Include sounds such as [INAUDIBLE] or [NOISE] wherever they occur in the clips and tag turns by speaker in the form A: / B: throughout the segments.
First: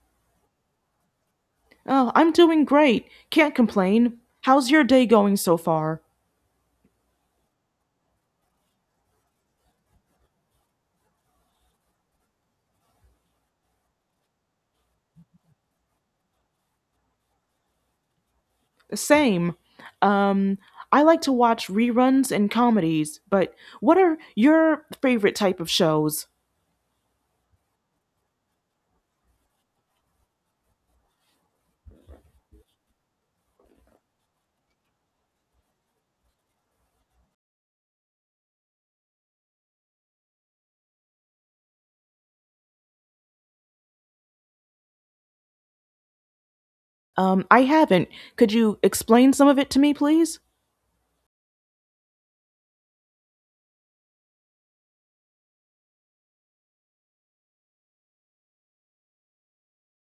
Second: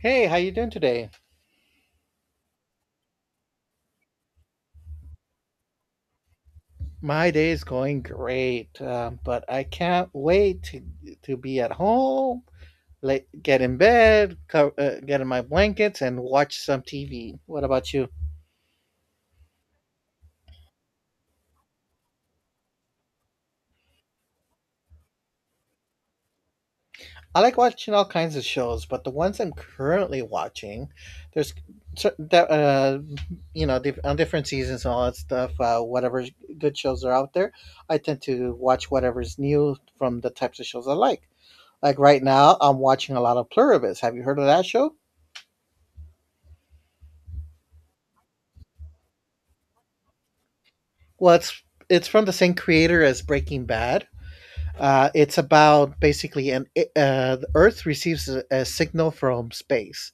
A: Hey, how you doing today?
B: Oh, I'm doing great. Can't complain. How's your day going so far?
A: My day is going great, but I can't wait to be at home, like get in bed, get in my blankets, and watch some TV. What about you?
B: The same. Um, I like to watch reruns and comedies, but what are your favorite type of shows?
A: I like watching all kinds of shows, but the ones I'm currently watching, there's cer- that you know diff- on different seasons and all that stuff. Whatever good shows are out there, I tend to watch whatever's new from the types of shows I like. Like right now, I'm watching a lot of Pluribus. Have you heard of that show?
B: I haven't. Could you explain some of it to me, please?
A: Well, it's from the same creator as Breaking Bad. It's about basically the Earth receives a signal from space,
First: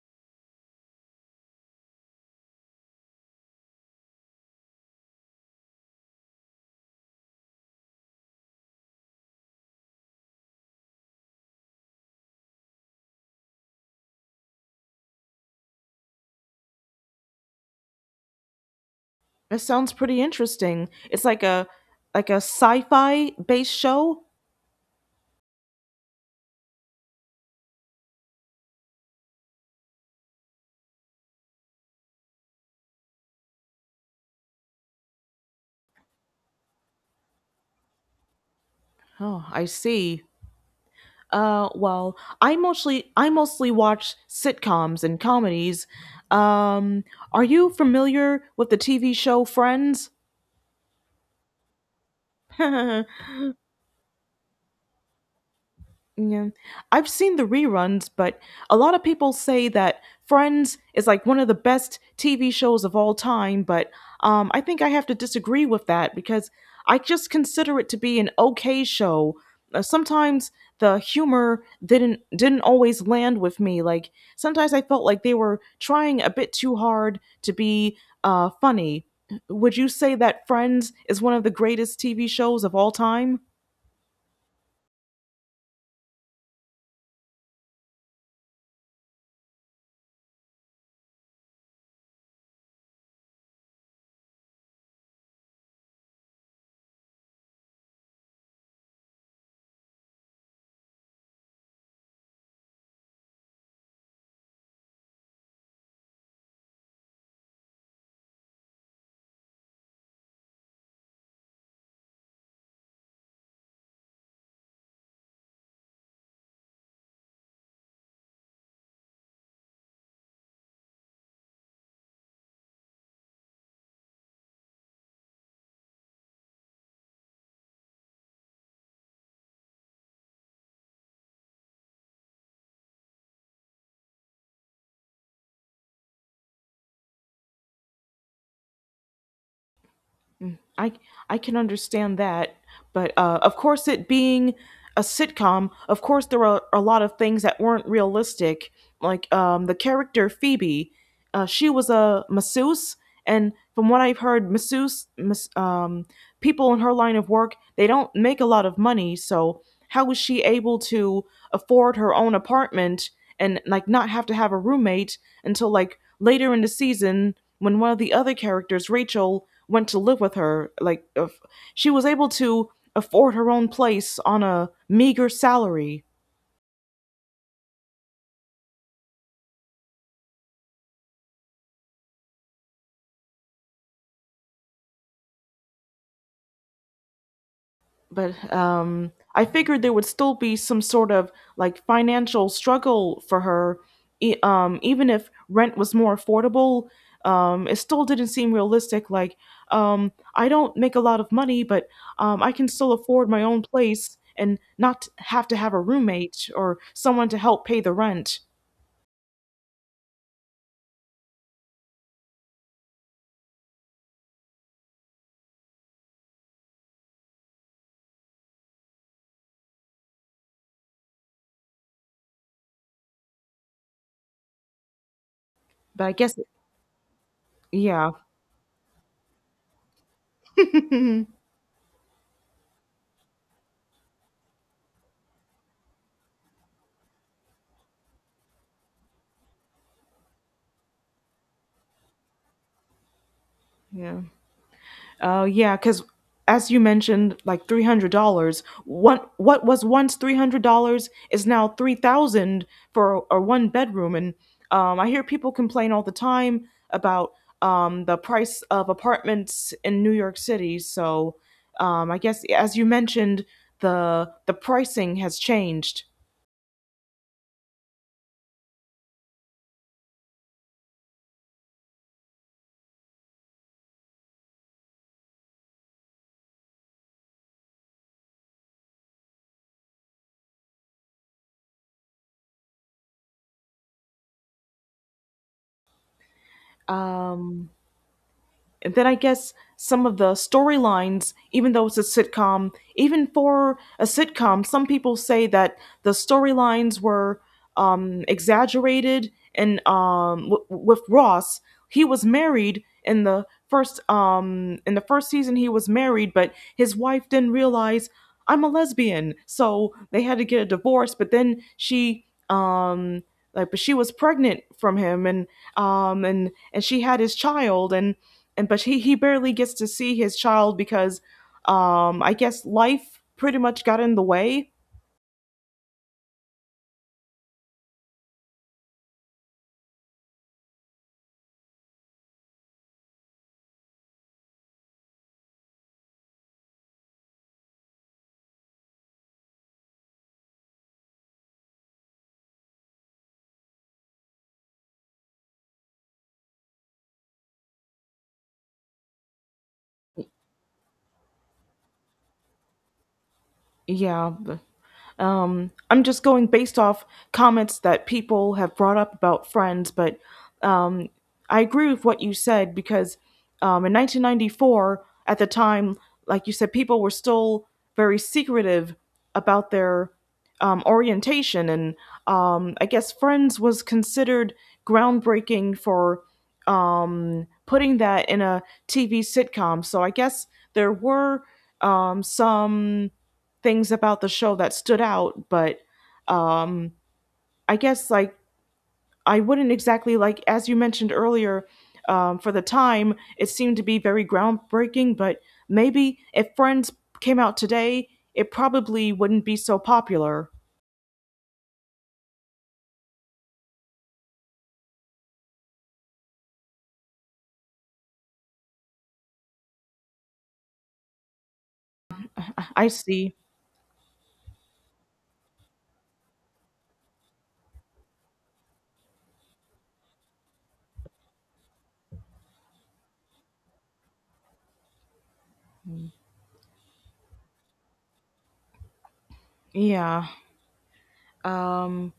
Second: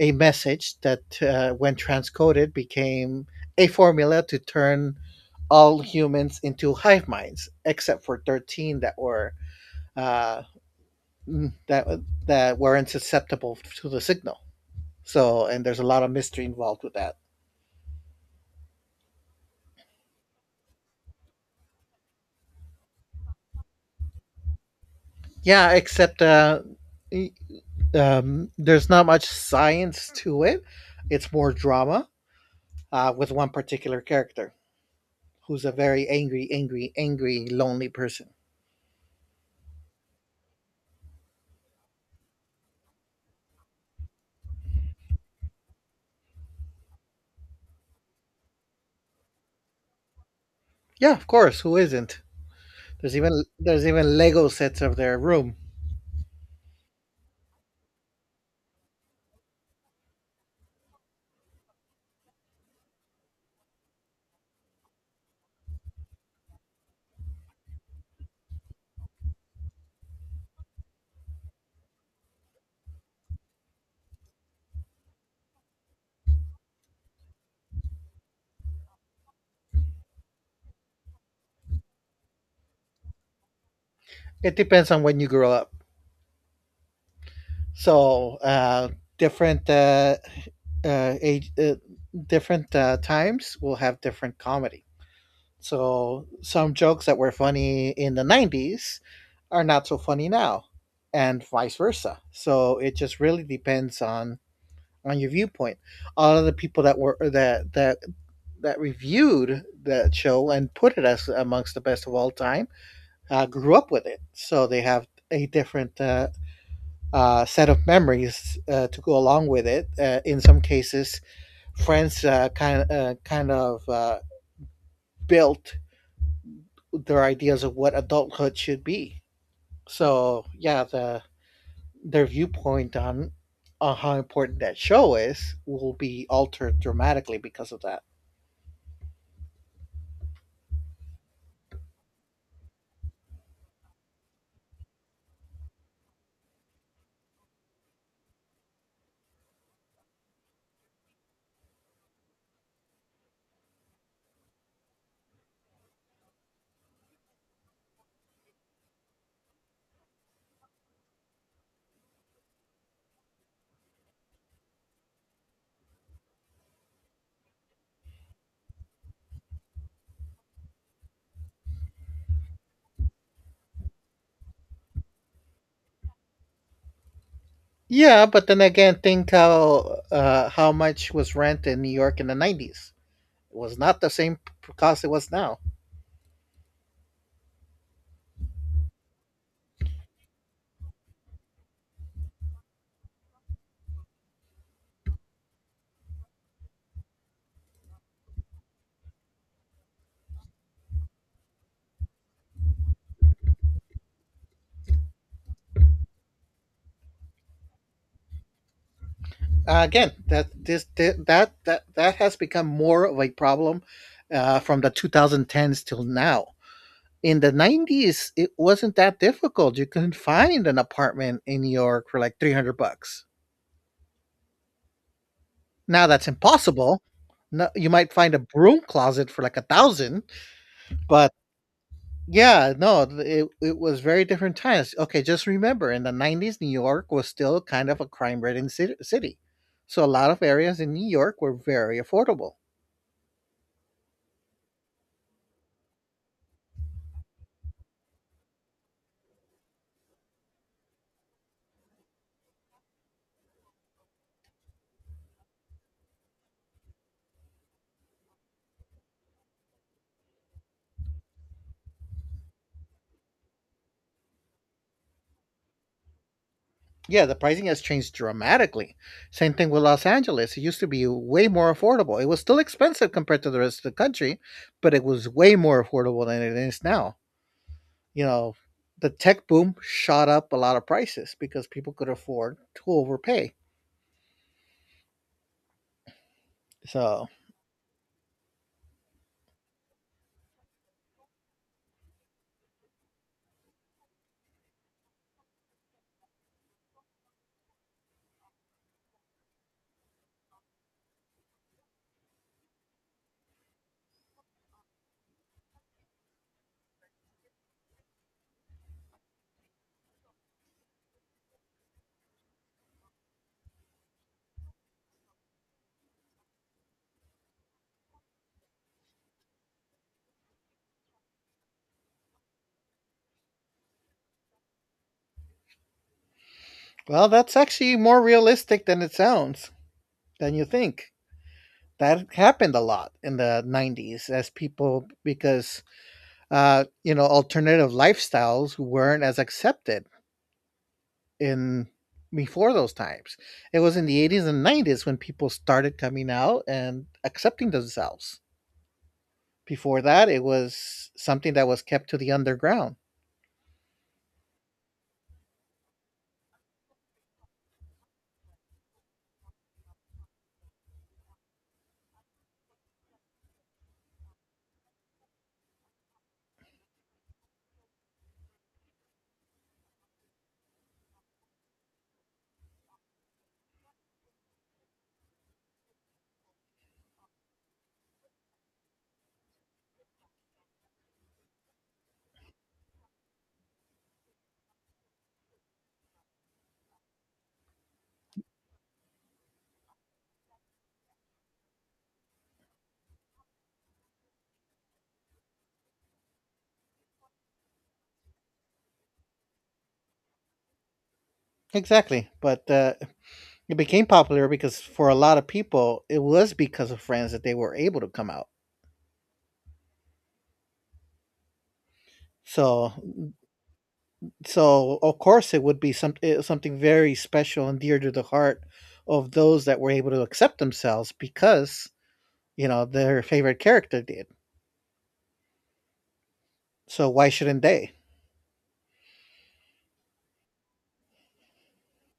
A: a message that, when transcoded, became a formula to turn all humans into hive minds, except for 13 that uh, mm, that that weren't susceptible to the signal. So, and there's a lot of mystery involved with that.
B: That sounds pretty interesting. It's like a sci-fi based show.
A: Yeah, except y- there's not much science to it. It's more drama with one particular character who's a very angry, angry, angry, lonely person.
B: Oh, I see. Well, I mostly watch sitcoms and comedies. Um, are you familiar with the TV show Friends?
A: Yeah, of course. Who isn't? There's
B: [LAUGHS]
A: even there's even Lego sets of their room.
B: Yeah. I've seen the reruns, but a lot of people say that Friends is like one of the best TV shows of all time, but I think I have to disagree with that because I just consider it to be an okay show. Sometimes the humor didn't always land with me. Like sometimes I felt like they were trying a bit too hard to be funny. Would you say that Friends is one of the greatest TV shows of all time?
A: It depends on when you grow up. So uh, different uh, uh, age, uh, Different times will have different comedy. So some jokes that were funny in the '90s are not so funny now, and vice versa, so it just really depends on your viewpoint. A lot of the people that were that that that reviewed that show and put it as amongst the best of all time grew up with it, so they have a different set of memories to go along with it. In some cases, Friends built their ideas of what adulthood should be. So yeah, their viewpoint on how important that show is will be altered dramatically because of that.
B: I I can understand that, but of course, it being a sitcom, of course, there are a lot of things that weren't realistic. Like the character Phoebe, she was a masseuse, and from what I've heard, people in her line of work, they don't make a lot of money. So how was she able to afford her own apartment and like not have to have a roommate until like later in the season when one of the other characters, Rachel, went to live with her? Like if she was able to afford her own place on a meager salary.
A: Yeah, but then again, think how much was rent in New York in the 90s. It was not the same cost it was now.
B: But I figured there would still be some sort of like financial struggle for her, even if rent was more affordable. It still didn't seem realistic. Like, I don't make a lot of money, but I can still afford my own place and not have to have a roommate or someone to help pay the rent.
A: Again, that this thi- that that that has become more of a problem, from the 2010s till now. In the 90s, it wasn't that difficult. You couldn't find an apartment in New York for like 300 bucks.
B: But
A: Now
B: I
A: that's
B: guess,
A: impossible. No, you
B: yeah,
A: might find a broom closet for like a thousand, but yeah, no, it was very different times. Okay, just remember, in the 90s, New York was still kind of a crime ridden city. So a lot of areas in New York were very affordable.
B: yeah. Oh yeah, because as you mentioned, like $300. What was once $300 is now 3,000 for a one bedroom, and I hear people complain all the time about the price of apartments in New York City. So I guess as you mentioned, the pricing has changed.
A: Yeah, the pricing has changed dramatically. Same thing with Los Angeles. It used to be way more affordable. It was still expensive compared to the rest of the country, but it was way more affordable than it is now. You know, the tech boom shot up a lot of prices because people could afford to overpay. So,
B: Um, And then I guess some of the storylines, even though it's a sitcom, even for a sitcom, some people say that the storylines were exaggerated. And with Ross, he was married in the first season. He was married, but his wife didn't realize I'm a lesbian, so they had to get a divorce. But then but she was pregnant from him, and and she had his child, and he barely gets to see his child because I guess life pretty much got in the way.
A: well, that's actually more realistic than it sounds, than you think. That happened a lot in the 90s as people, because, you know, alternative lifestyles weren't as accepted in before those times. It was in the 80s and 90s when people started coming out and accepting themselves. Before that, it was something that was kept to the underground.
B: Yeah. I'm just going based off comments that people have brought up about Friends, but um, I agree with what you said because in 1994, at the time, like you said, people were still very secretive about their orientation, and I guess Friends was considered groundbreaking for putting that in a TV sitcom. So I guess there were some things about the show that stood out, but um, I guess like I wouldn't exactly like as you mentioned earlier. For the time, it seemed to be very groundbreaking, but maybe if Friends came out today, it probably wouldn't be so popular.
A: Exactly, but it became popular because for a lot of people, it was because of Friends that they were able to come out.
B: I
A: So,
B: see.
A: so of course, it would be something very special and dear to the heart of those that were able to accept themselves because you know their favorite character did. So why shouldn't they?
B: Yeah. Um,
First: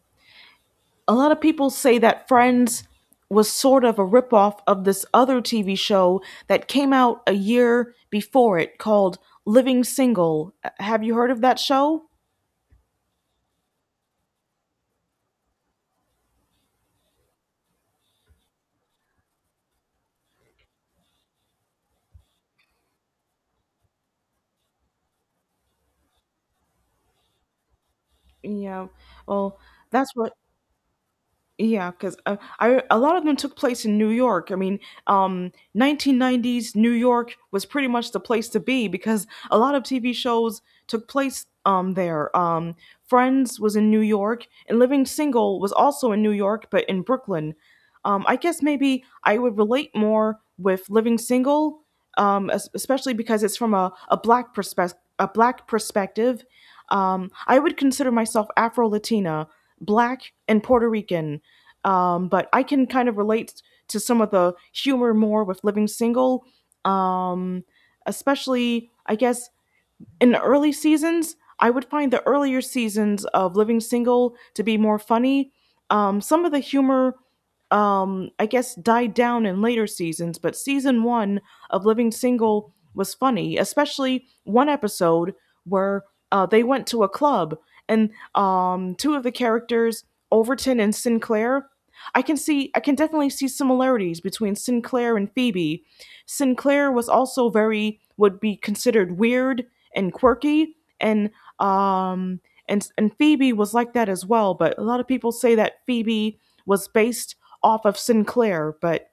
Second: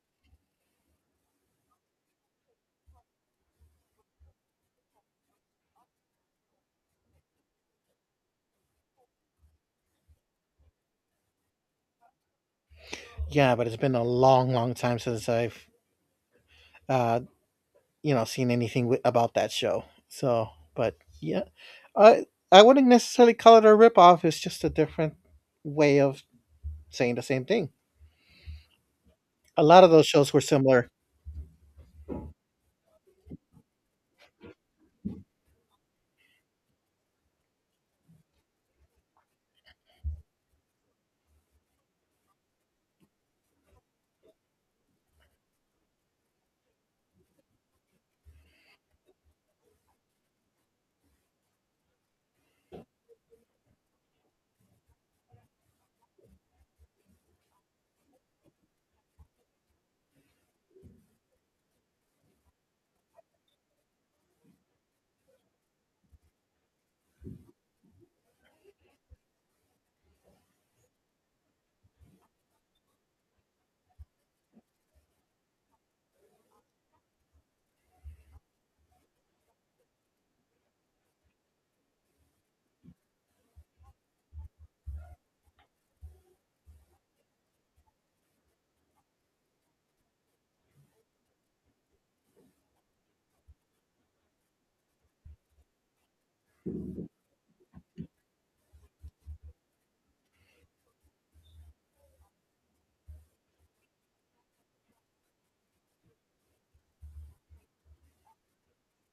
B: a lot of people say that Friends was sort of a ripoff of this other TV show that came out a year before it called Living Single. Have you heard of that show?
A: Yeah, but it's been a long, long time since I've uh, you know seen anything about that show. So, but yeah, I wouldn't necessarily call it a ripoff. It's just a different way of saying the same thing.
B: Yeah. Well,
A: A lot of those
B: that's
A: shows
B: what.
A: were similar.
B: Yeah, because I a lot of them took place in New York. I mean, 1990s New York was pretty much the place to be because a lot of TV shows took place there. Friends was in New York, and Living Single was also in New York, but in Brooklyn. I guess maybe I would relate more with Living Single, especially because it's from a black perspective. A black perspective. I would consider myself Afro Latina, black, and Puerto Rican. But I can kind of relate to some of the humor more with living single, um, especially I guess in the early seasons, I would find the earlier seasons of Living Single to be more funny. Some of the humor, I guess, died down in later seasons, but season one of Living Single was funny, especially one episode where they went to a club and two of the characters, Overton and Sinclair, I can definitely see similarities between Sinclair and Phoebe. Sinclair was also very, would be considered weird and quirky and um and Phoebe was like that as well, but a lot of people say that Phoebe was based off of Sinclair, but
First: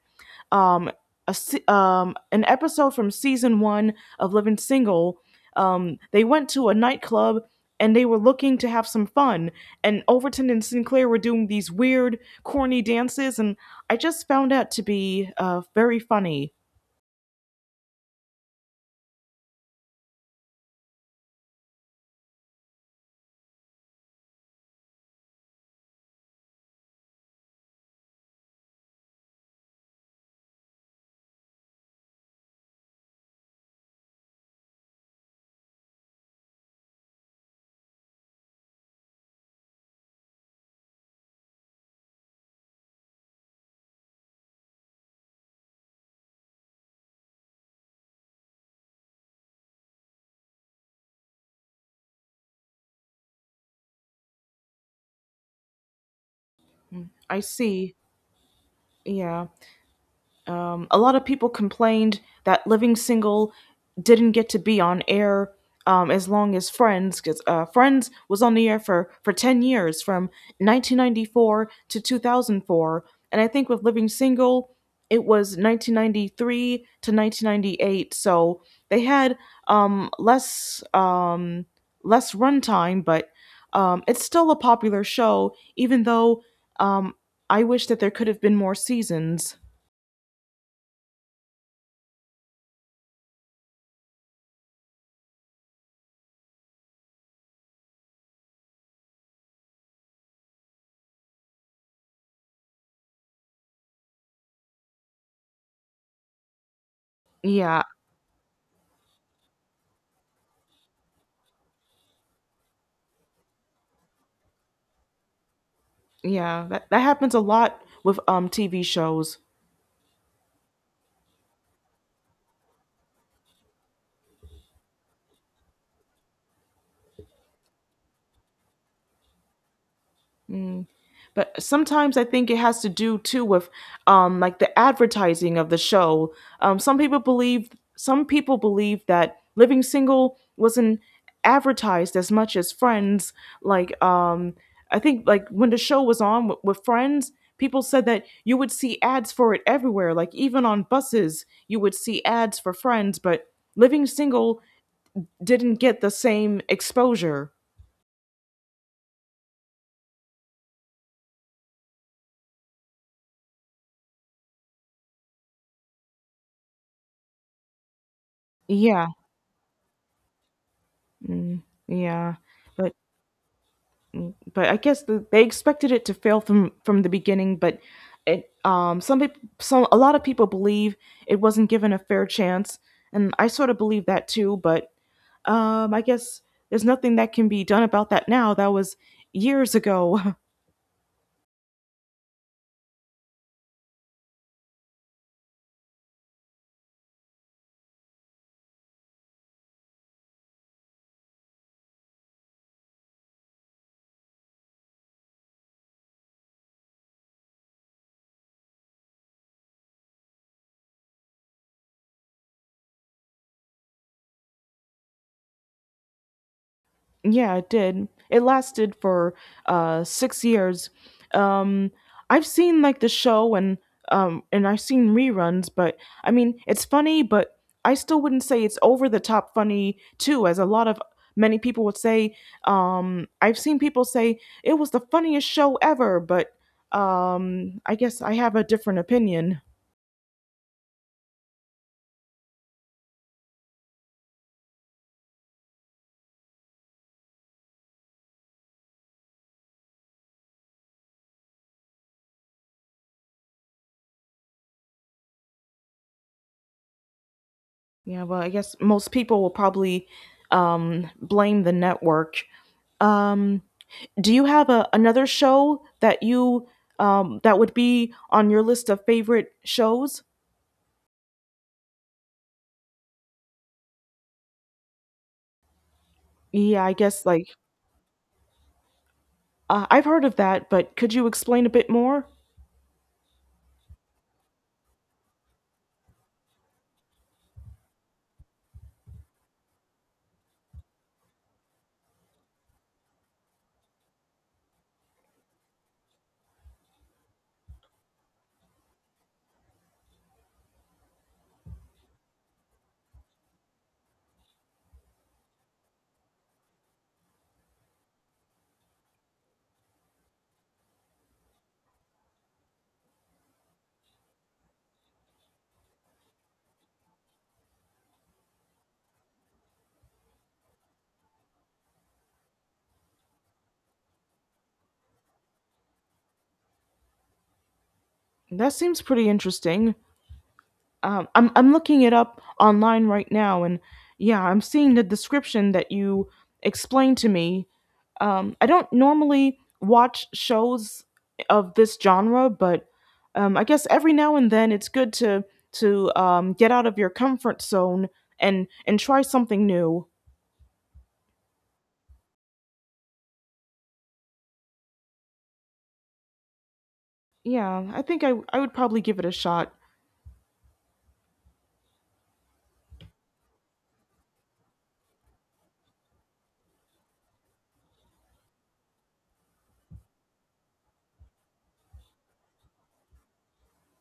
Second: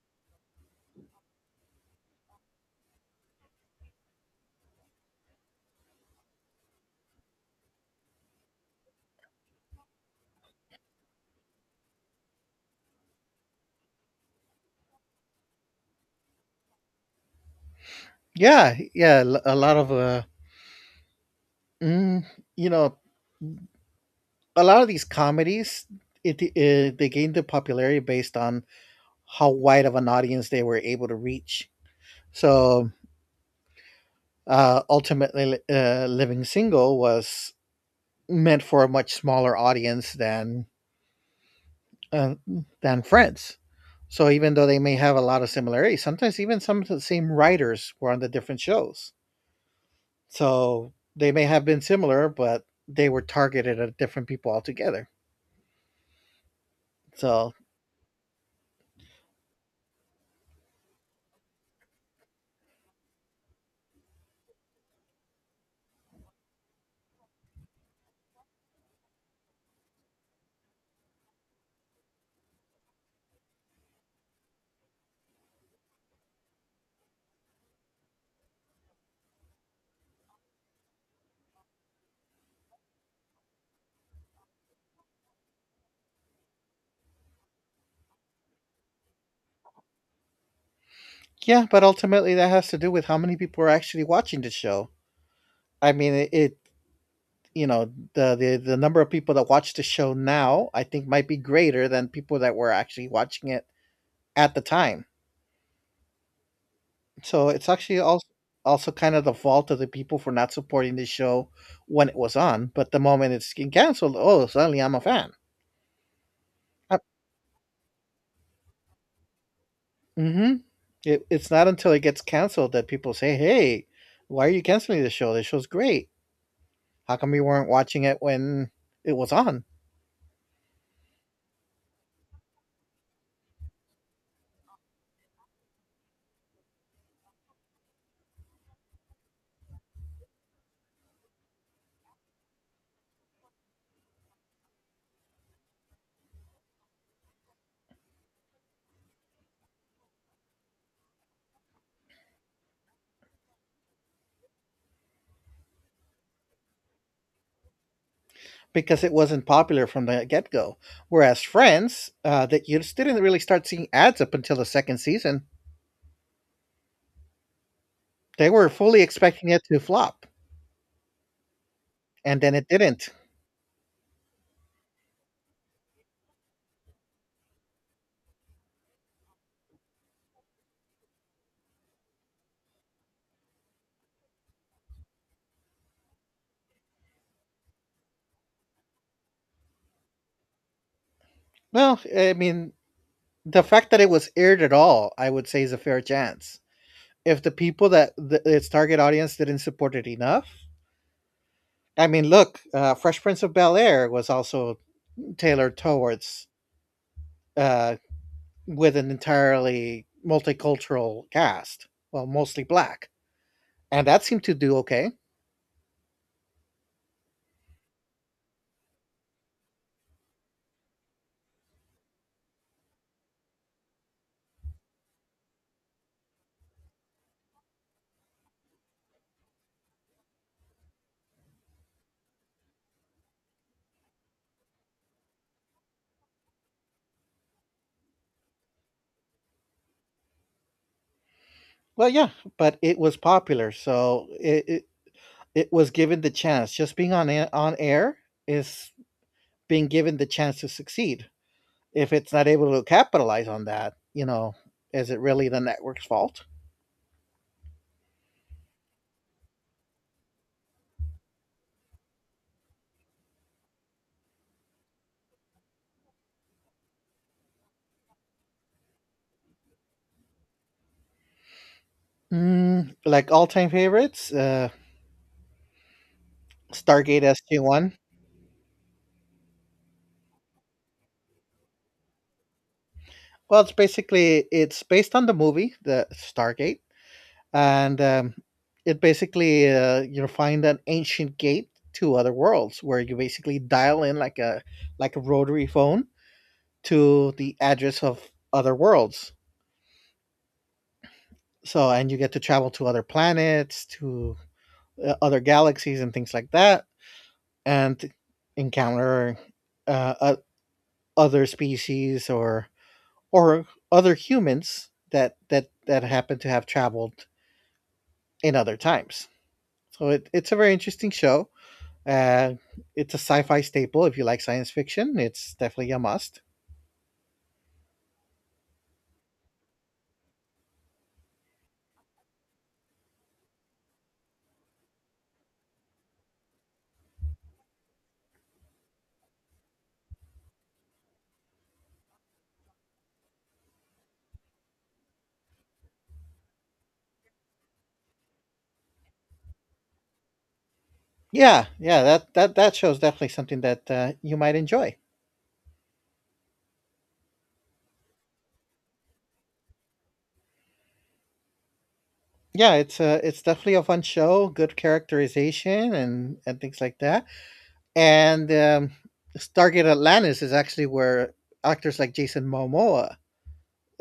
B: um a, an episode from season 1 of Living Single, they went to a nightclub and they were looking to have some fun and Overton and Sinclair were doing these weird corny dances and I just found that to be very funny.
A: Yeah, yeah, l- a lot of mm, You know, a lot of these comedies, it they gained their popularity based on how wide of an audience they were able to reach. So ultimately, Living Single was meant for a much smaller audience uh, than Friends. So even though they may have a lot of similarities, sometimes even some of the same writers were on the different shows. So they may have been similar, but they were targeted at different people altogether.
B: I
A: So
B: see. Yeah. A lot of people complained that Living Single didn't get to be on air as long as Friends, because Friends was on the air for 10 years, from 1994 to 2004. And I think with Living Single, it was 1993 to 1998. So they had um, less um, less runtime, but it's still a popular show, even though um, I wish that there could have been more seasons.
A: yeah, but ultimately that has to do with how many people are actually watching the show. I mean, it you know the number of people that watch the show now, I think, might be greater than people that were actually watching it at the time. So it's
B: Yeah.
A: actually also kind of the fault of the people for not supporting the show when it was on, but the moment it's getting canceled, oh, suddenly I'm a fan.
B: Yeah, that,
A: Uh,
B: that happens a lot with TV shows.
A: mm-hmm. It's not until it gets canceled that people say, "Hey, why are you canceling the show? The show's great. How come you weren't watching it when it was on?"
B: Mm. But sometimes I think it has to do too with like the advertising of the show. Um some people believe some people believe that Living Single wasn't advertised as much as Friends. Like I think like when the show was on with Friends, people said that you would see ads for it everywhere. Like even on buses, you would see ads for Friends, but Living Single didn't get the same exposure.
A: Because it wasn't popular from the get go. Whereas Friends, that you just didn't really start seeing ads up until the second season. They were fully
B: Yeah,
A: expecting it to flop,
B: mm, yeah,
A: and then it
B: but
A: didn't.
B: but I guess the, they expected it to fail from the beginning. But it some people some a lot of people believe it wasn't given a fair chance, and I sort of believe that too. But I guess there's nothing that can be done about that now. That was years ago. [LAUGHS]
A: Well, I mean, the fact that it was aired at all, I would say, is a fair chance. If the people that its target audience didn't support it enough, I mean, look, Fresh Prince of Bel Air was also tailored towards uh, with an entirely multicultural cast, well, mostly black, and that seemed to do okay.
B: Yeah, it did. It lasted for 6 years. Um, I've seen like the show and I've seen reruns, but I mean it's funny, but I still wouldn't say it's over the top funny too, as a lot of many people would say. I've seen people say it was the funniest show ever, but I guess I have a different opinion.
A: Well, yeah, but it was popular, so it was given the chance. Just being on on air is being given the chance to succeed. If it's not able to capitalize on that, you know, is it really the network's fault?
B: Yeah, well, I guess most people will probably blame the network. Um, Do you have a, another show that you that would be on your list of favorite shows?
A: Mm, like all time favorites,
B: Yeah, I
A: Stargate
B: guess like
A: SG One.
B: I've heard of that, but could you explain a bit more?
A: Well, it's based on the movie, the Stargate, and it basically you find an ancient gate to other worlds where you basically dial in like a rotary phone to the address of other worlds. So, and you get to travel to other planets, to other galaxies, and things like that, and encounter uh, o- other species or other humans that happen to have traveled in other times. So it's a very interesting show. Uh, it's a sci-fi staple. If you like science fiction, it's definitely a must.
B: That seems pretty interesting. I'm looking it up online right now, and yeah, I'm seeing the description that you explained to me. I don't normally watch shows of this genre, but I guess every now and then it's good to get out of your comfort zone and try something new.
A: Yeah, that that show is definitely something that you might enjoy.
B: Yeah, I think I would probably give it a shot.
A: Yeah, it's definitely a fun show. Good characterization and things like that. And Stargate Atlantis is actually where actors like Jason Momoa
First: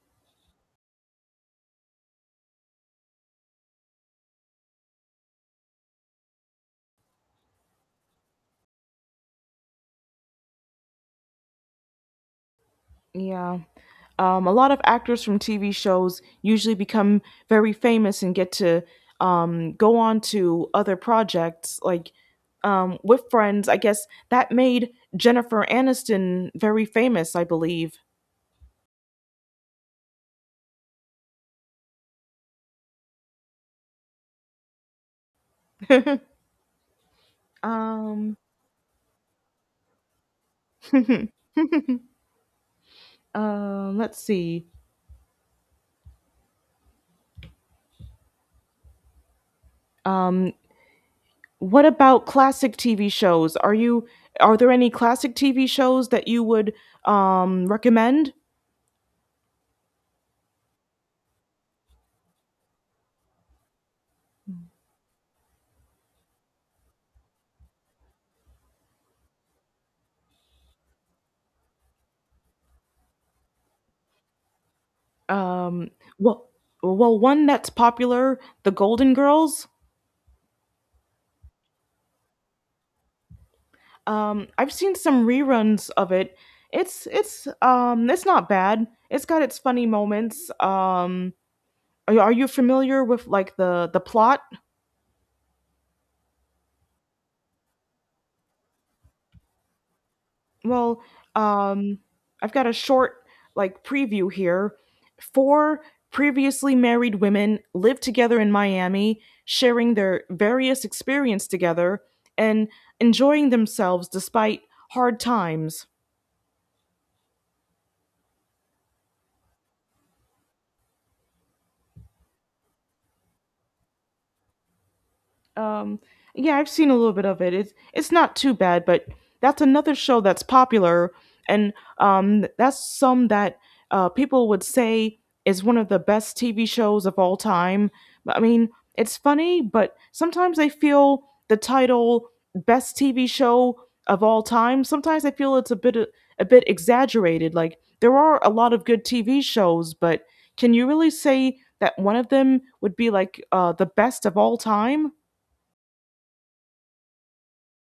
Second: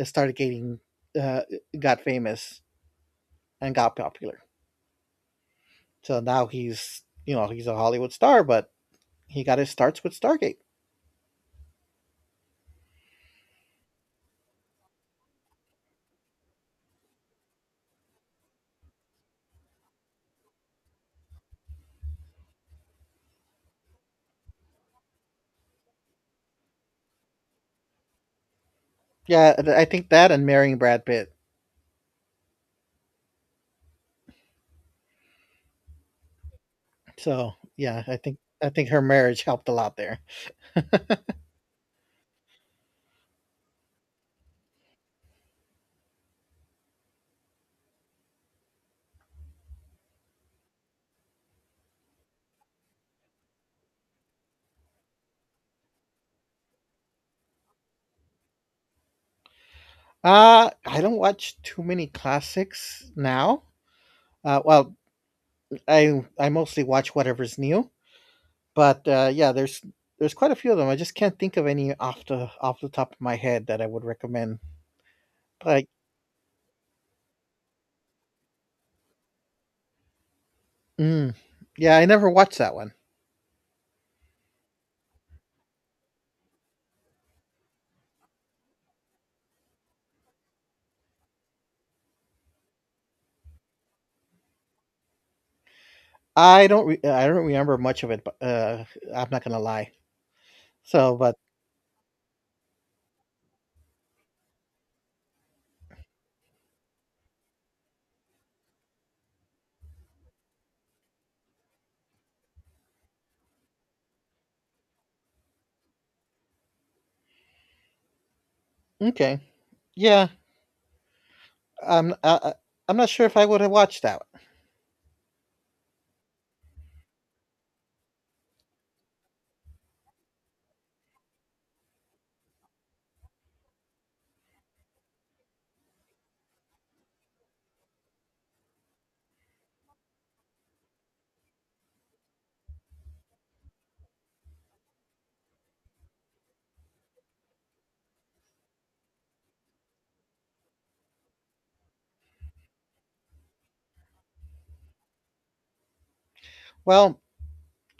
A: started getting uh, got famous and got popular. So now he's you know he's a Hollywood star, but he got his starts with Stargate.
B: Yeah. A lot of actors from TV shows usually become very famous and get to go on to other projects like with Friends. I guess that made Jennifer Aniston very famous, I believe.
A: Yeah, I think that and marrying Brad Pitt. So yeah,
B: Um,
A: I think her marriage helped a lot there.
B: let's see. Um, what about classic TV shows? Are there any classic TV shows that you would recommend?
A: I don't watch too many classics now. Well, I mostly watch whatever's new. But yeah, there's quite a few of them. I just can't think of any off the top of my head that I would recommend. Like,
B: Um, well, well, one that's popular, The Golden Girls.
A: mm, yeah, I never watched that one.
B: I've seen some reruns of it. It's it's not bad. It's got its funny moments. You- are you familiar with like the plot?
A: I don't remember much of it. But I'm not gonna lie.
B: Well,
A: So, but
B: um, I've got a short like preview here. Four previously married women live together in Miami, sharing their various experience together and enjoying themselves despite hard times.
A: okay, yeah, I'm I, I- I'm not sure if I would have watched that.
B: Um, yeah, I've seen a little bit of it. It's not too bad, but that's another show that's popular, and that's some that people would say is one of the best TV shows of all time. I mean, it's funny, but sometimes I feel the title "Best TV Show of All Time." Sometimes I feel it's a bit exaggerated. Like there are a lot of good TV shows, but can you really say that one of them would be like the best of all time?
A: Well,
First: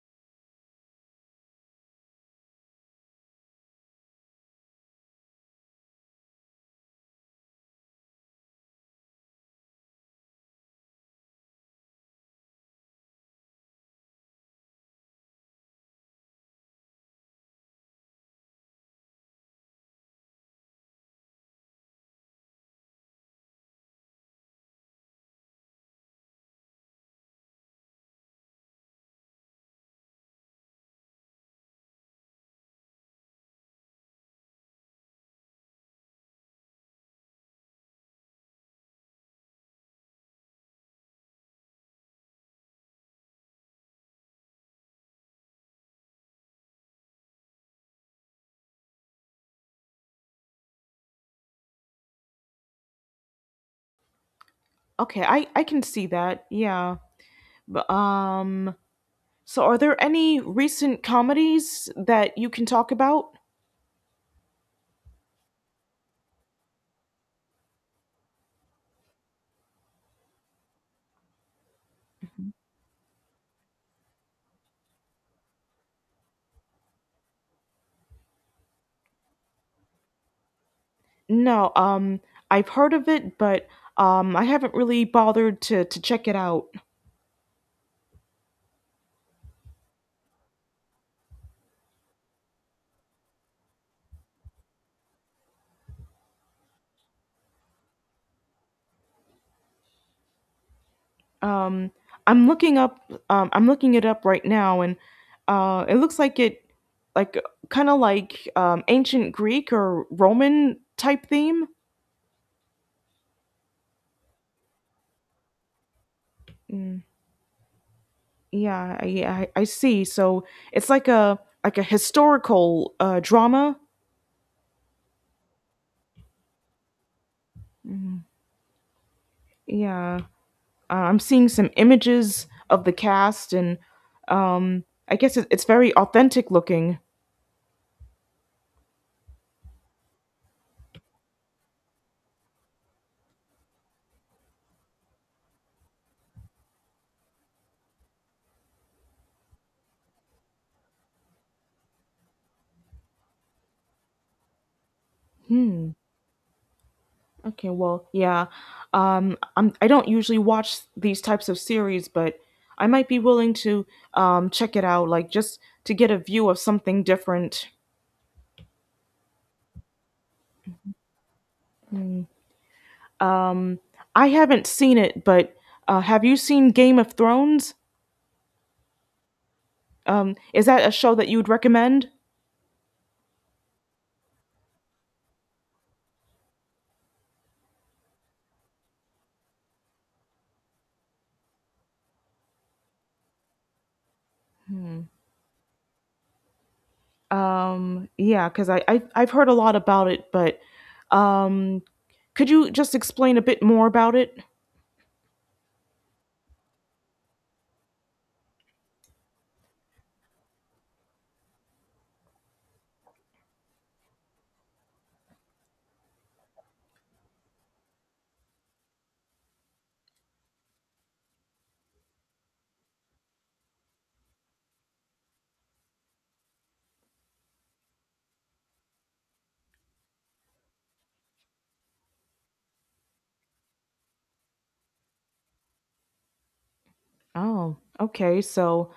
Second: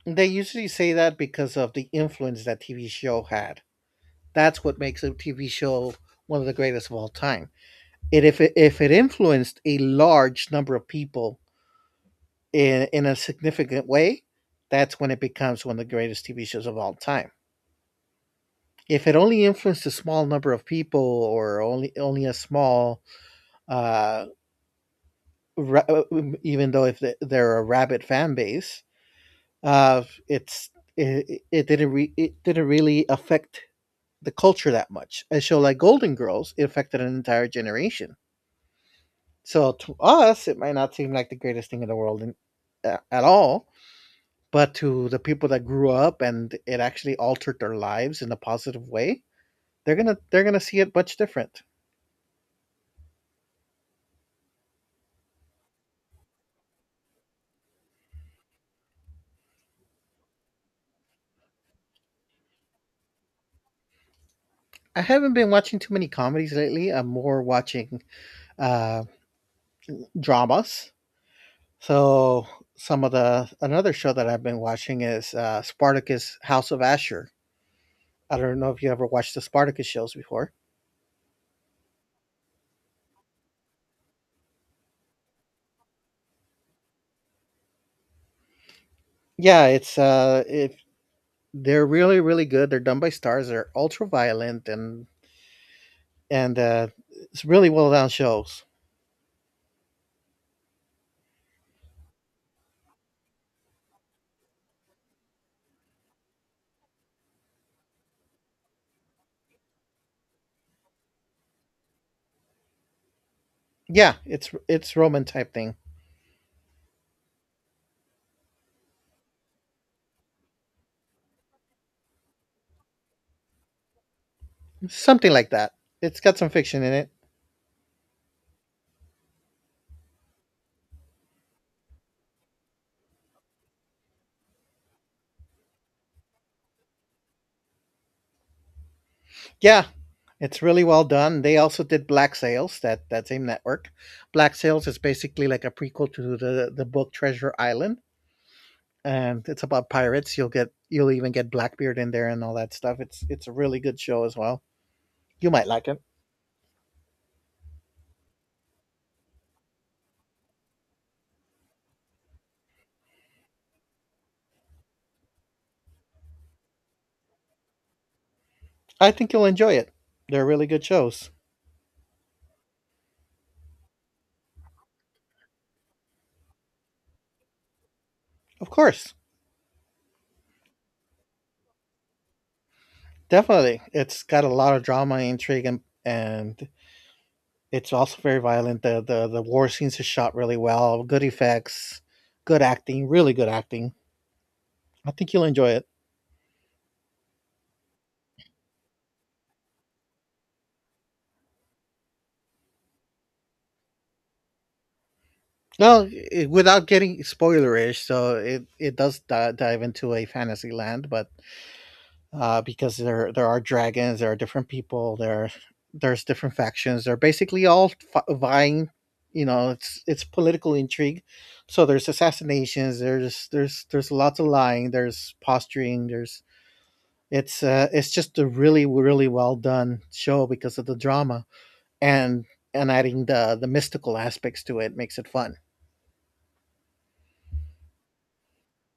A: they usually say that because of the influence that TV show had. That's what makes a TV show one of the greatest of all time. If it influenced a large number of people in a significant way, that's when it becomes one of the greatest TV shows of all time. If it only influenced a small number of people, or only a small, uh, even though if they're a rabid fan base, uh, it's it didn't really affect the culture that much. A show like Golden Girls, it affected an entire generation. So to us, it might not seem like the greatest thing in the world at all, but to the people that grew up and it actually altered their lives in a positive way, they're gonna see it much different.
B: Okay, I can see that. Yeah. But so are there any recent comedies that you can talk about?
A: I haven't been watching too many comedies lately. I'm more watching uh, dramas. So some of the another show that I've been watching is Spartacus House of Asher. I don't know if you ever watched the Spartacus shows before.
B: No, I've heard of it, but I haven't really bothered to check it out.
A: Yeah, it's if they're really really good. They're done by stars. They're ultra violent, and and uh, it's really well done shows.
B: Um I'm looking up I'm looking it up right now and it looks like it like kind of like ancient Greek or Roman type theme.
A: Yeah, it's Roman type thing,
B: Mm, yeah, I see. So it's like a historical drama.
A: something like that. It's got some fiction in it.
B: Yeah, I'm seeing some images of the cast, and I guess it's very authentic looking.
A: Yeah, it's really well done. They also did Black Sails, that same network. Black Sails is basically like a prequel to the book Treasure Island, and it's about pirates. You'll even get Blackbeard in there and all that stuff. It's a really good show as well. You might like
B: Hmm.
A: it.
B: Okay. Well, yeah. Um, I don't usually watch these types of series, but I might be willing to check it out, like just to get a view of something different.
A: I think you'll enjoy it. They're really good shows.
B: Um, I haven't seen it, but have you seen Game of Thrones?
A: Of course,
B: Is that a show that you would recommend?
A: definitely. It's got a lot of drama, intrigue, and it's also very violent. The war scenes are shot really well. Good effects, good acting, really good acting. I think you'll enjoy it.
B: Yeah, because I've heard a lot about it, but um, could you just explain a bit more about it?
A: Well, I without getting spoilerish, so it does dive into a fantasy land, but because there are dragons, there are different people, there's different factions. They're basically all vying. You know, it's political intrigue. So there's assassinations. There's lots of lying. There's posturing. There's it's just a really really well done show because of the drama and adding the mystical aspects to it makes it fun.
B: Oh, okay. So,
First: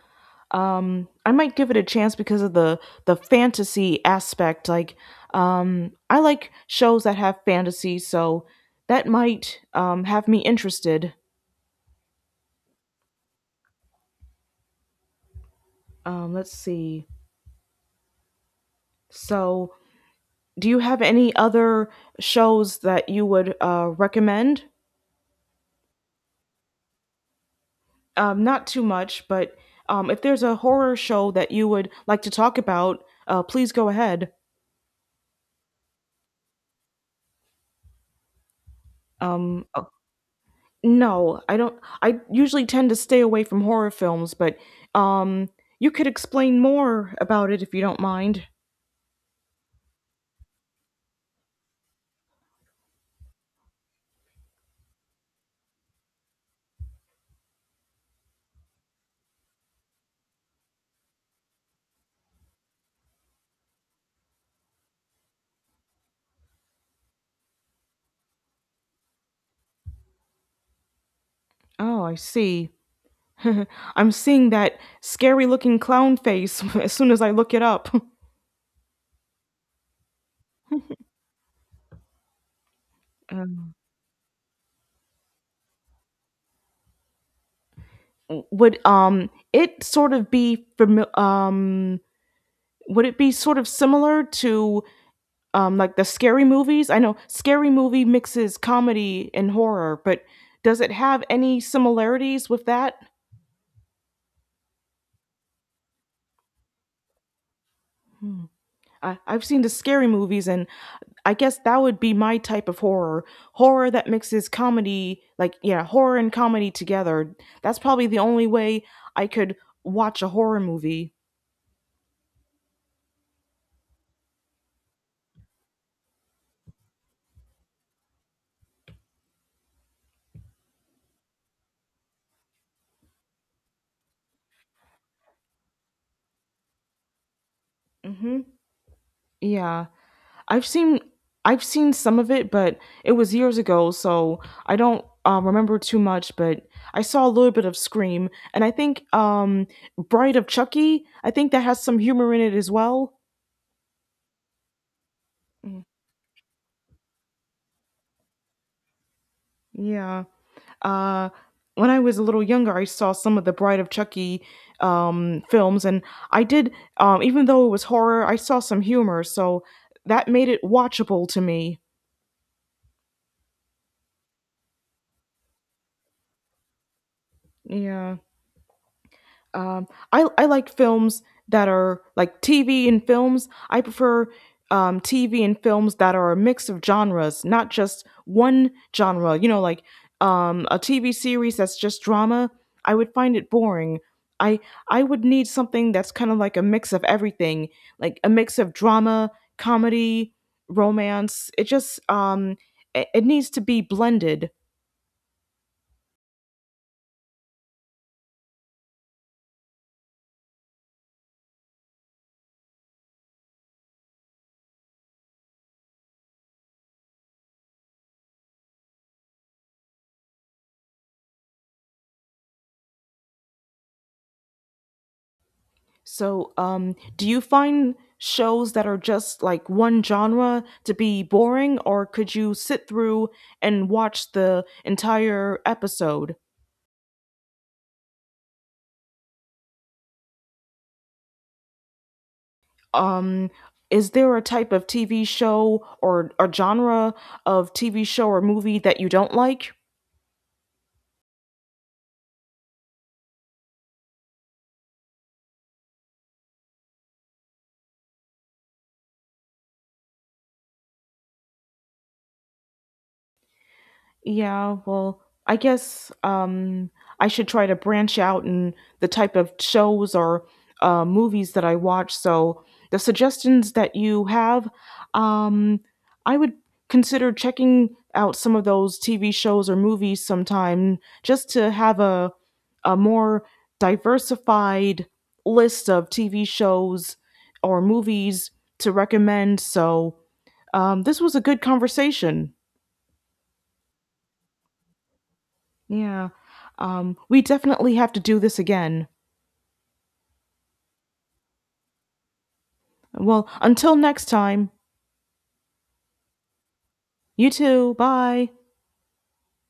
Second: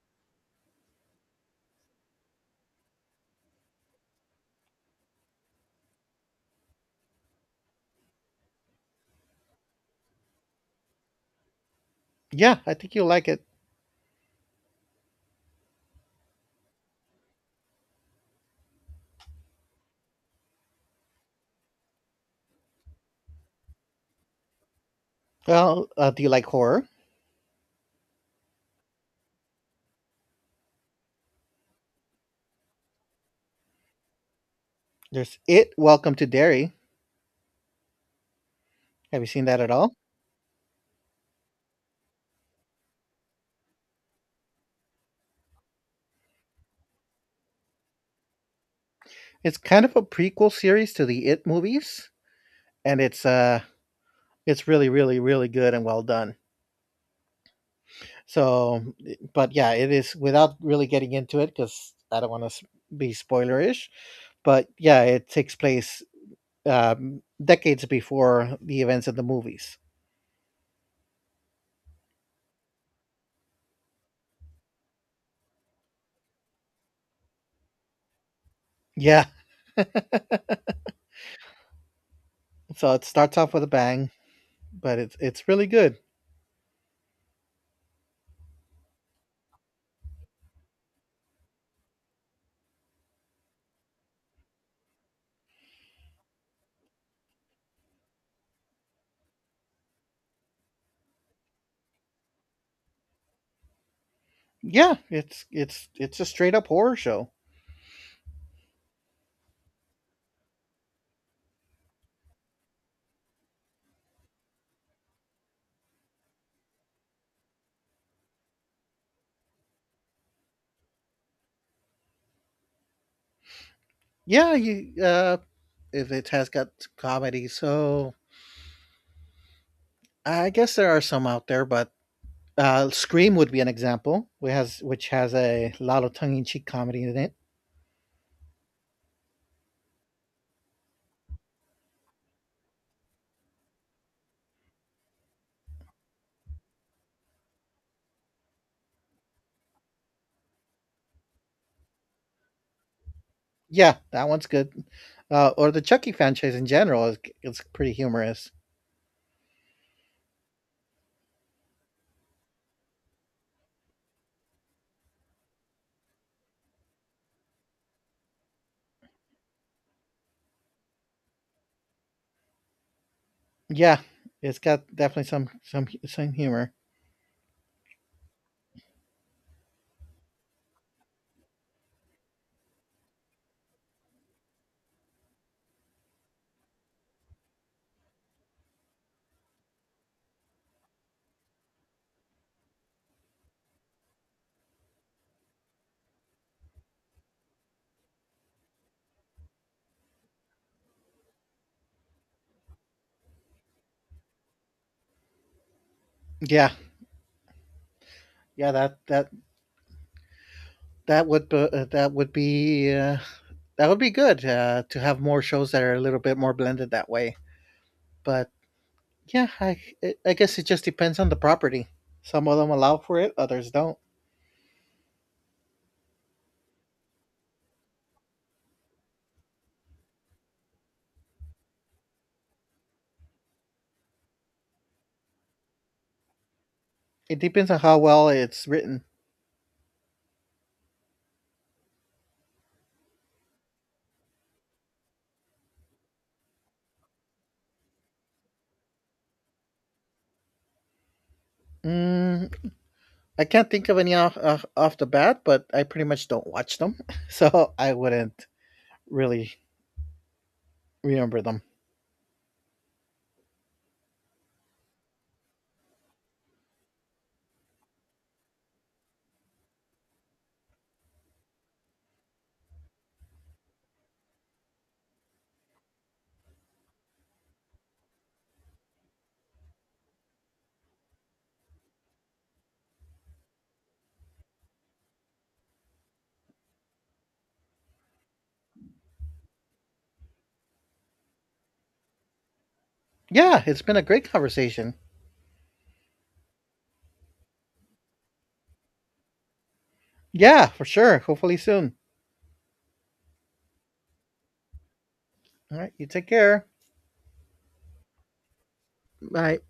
B: I might give it a chance because of the fantasy aspect. Like, I like shows that have fantasy, so that might have me interested.
A: Yeah, I think you'll like it.
B: Let's see. So, do you have any other shows that you would recommend?
A: Well, do you like horror?
B: Not too much, but if there's a horror show that you would like to talk about, please go ahead.
A: There's It Welcome to Derry. Have you seen that
B: Um,
A: at all?
B: No, I don't I usually tend to stay away from horror films, but, um, you could explain more about it if you don't mind.
A: It's kind of a prequel series to the It movies, and it's really really really good and well done. So, but yeah, it is. Without really getting into it, because I don't want to be spoilerish. But yeah, it takes place decades before the events of the movies.
B: Oh, I see. [LAUGHS] I'm seeing that scary-looking clown face [LAUGHS] as soon as I look it up. [LAUGHS]
A: Yeah, so it starts off with a
B: Um,
A: bang, but it's really good.
B: would, it sort of be fami would it be sort of similar to, like, the scary movies? I know scary movie mixes comedy and horror, but does it have any similarities with that?
A: Yeah, it's a straight up horror show.
B: Hmm. I've seen the scary movies, and I guess that would be my type of horror. Horror that mixes comedy, like, yeah, horror and comedy together. That's probably the only way I could watch a horror movie.
A: Yeah, you if it has got comedy, so I guess there are some out there, but Scream would be an example, which has a lot of tongue in cheek comedy in it.
B: Hmm. Yeah. I've seen. I've seen some of it, but it was years ago, so I don't remember too much. But I saw a little bit of Scream, and I think Bride of Chucky. I think that has some humor in it as well.
A: Yeah, that one's good. Or the
B: Mm.
A: Chucky franchise in general is it's pretty humorous.
B: Yeah. Uh, when I was a little younger, I saw some of the Bride of Chucky films, and I did, even though it was horror, I saw some humor, so that made it watchable to me.
A: Yeah, it's got definitely some humor.
B: Yeah. Um, I like films that are like TV and films. I prefer TV and films that are a mix of genres, not just one genre. You know, like a TV series that's just drama. I would find it boring. I I would need something that's kind of like a mix of everything, like a mix of drama, comedy, romance. It just it needs to be blended.
A: Yeah, that that would be, that would be good to have more shows that are a little bit more blended that way. But yeah, I guess it just depends on the property. Some of them allow for it, others don't.
B: So, do you find shows that are just like one genre to be boring, or could you sit through and watch the entire episode?
A: It depends on how well it's written.
B: Um, is there a type of TV show or a genre of TV show or movie that you don't like?
A: Mm, I can't think of any off, off the bat, but I pretty much don't watch them, [LAUGHS] so I wouldn't really remember them.
B: Yeah, well, I guess I should try to branch out in the type of shows or movies that I watch. So the suggestions that you have, um, I would consider checking out some of those TV shows or movies sometime just to have a more diversified list of TV shows or movies to recommend. So this was a good conversation.
A: Yeah, it's been a great conversation.
B: Yeah. We definitely have to do this again.
A: Yeah, for sure. Hopefully soon.
B: Well, until next time,
A: All right, you take care.
B: you too. Bye.
A: Bye.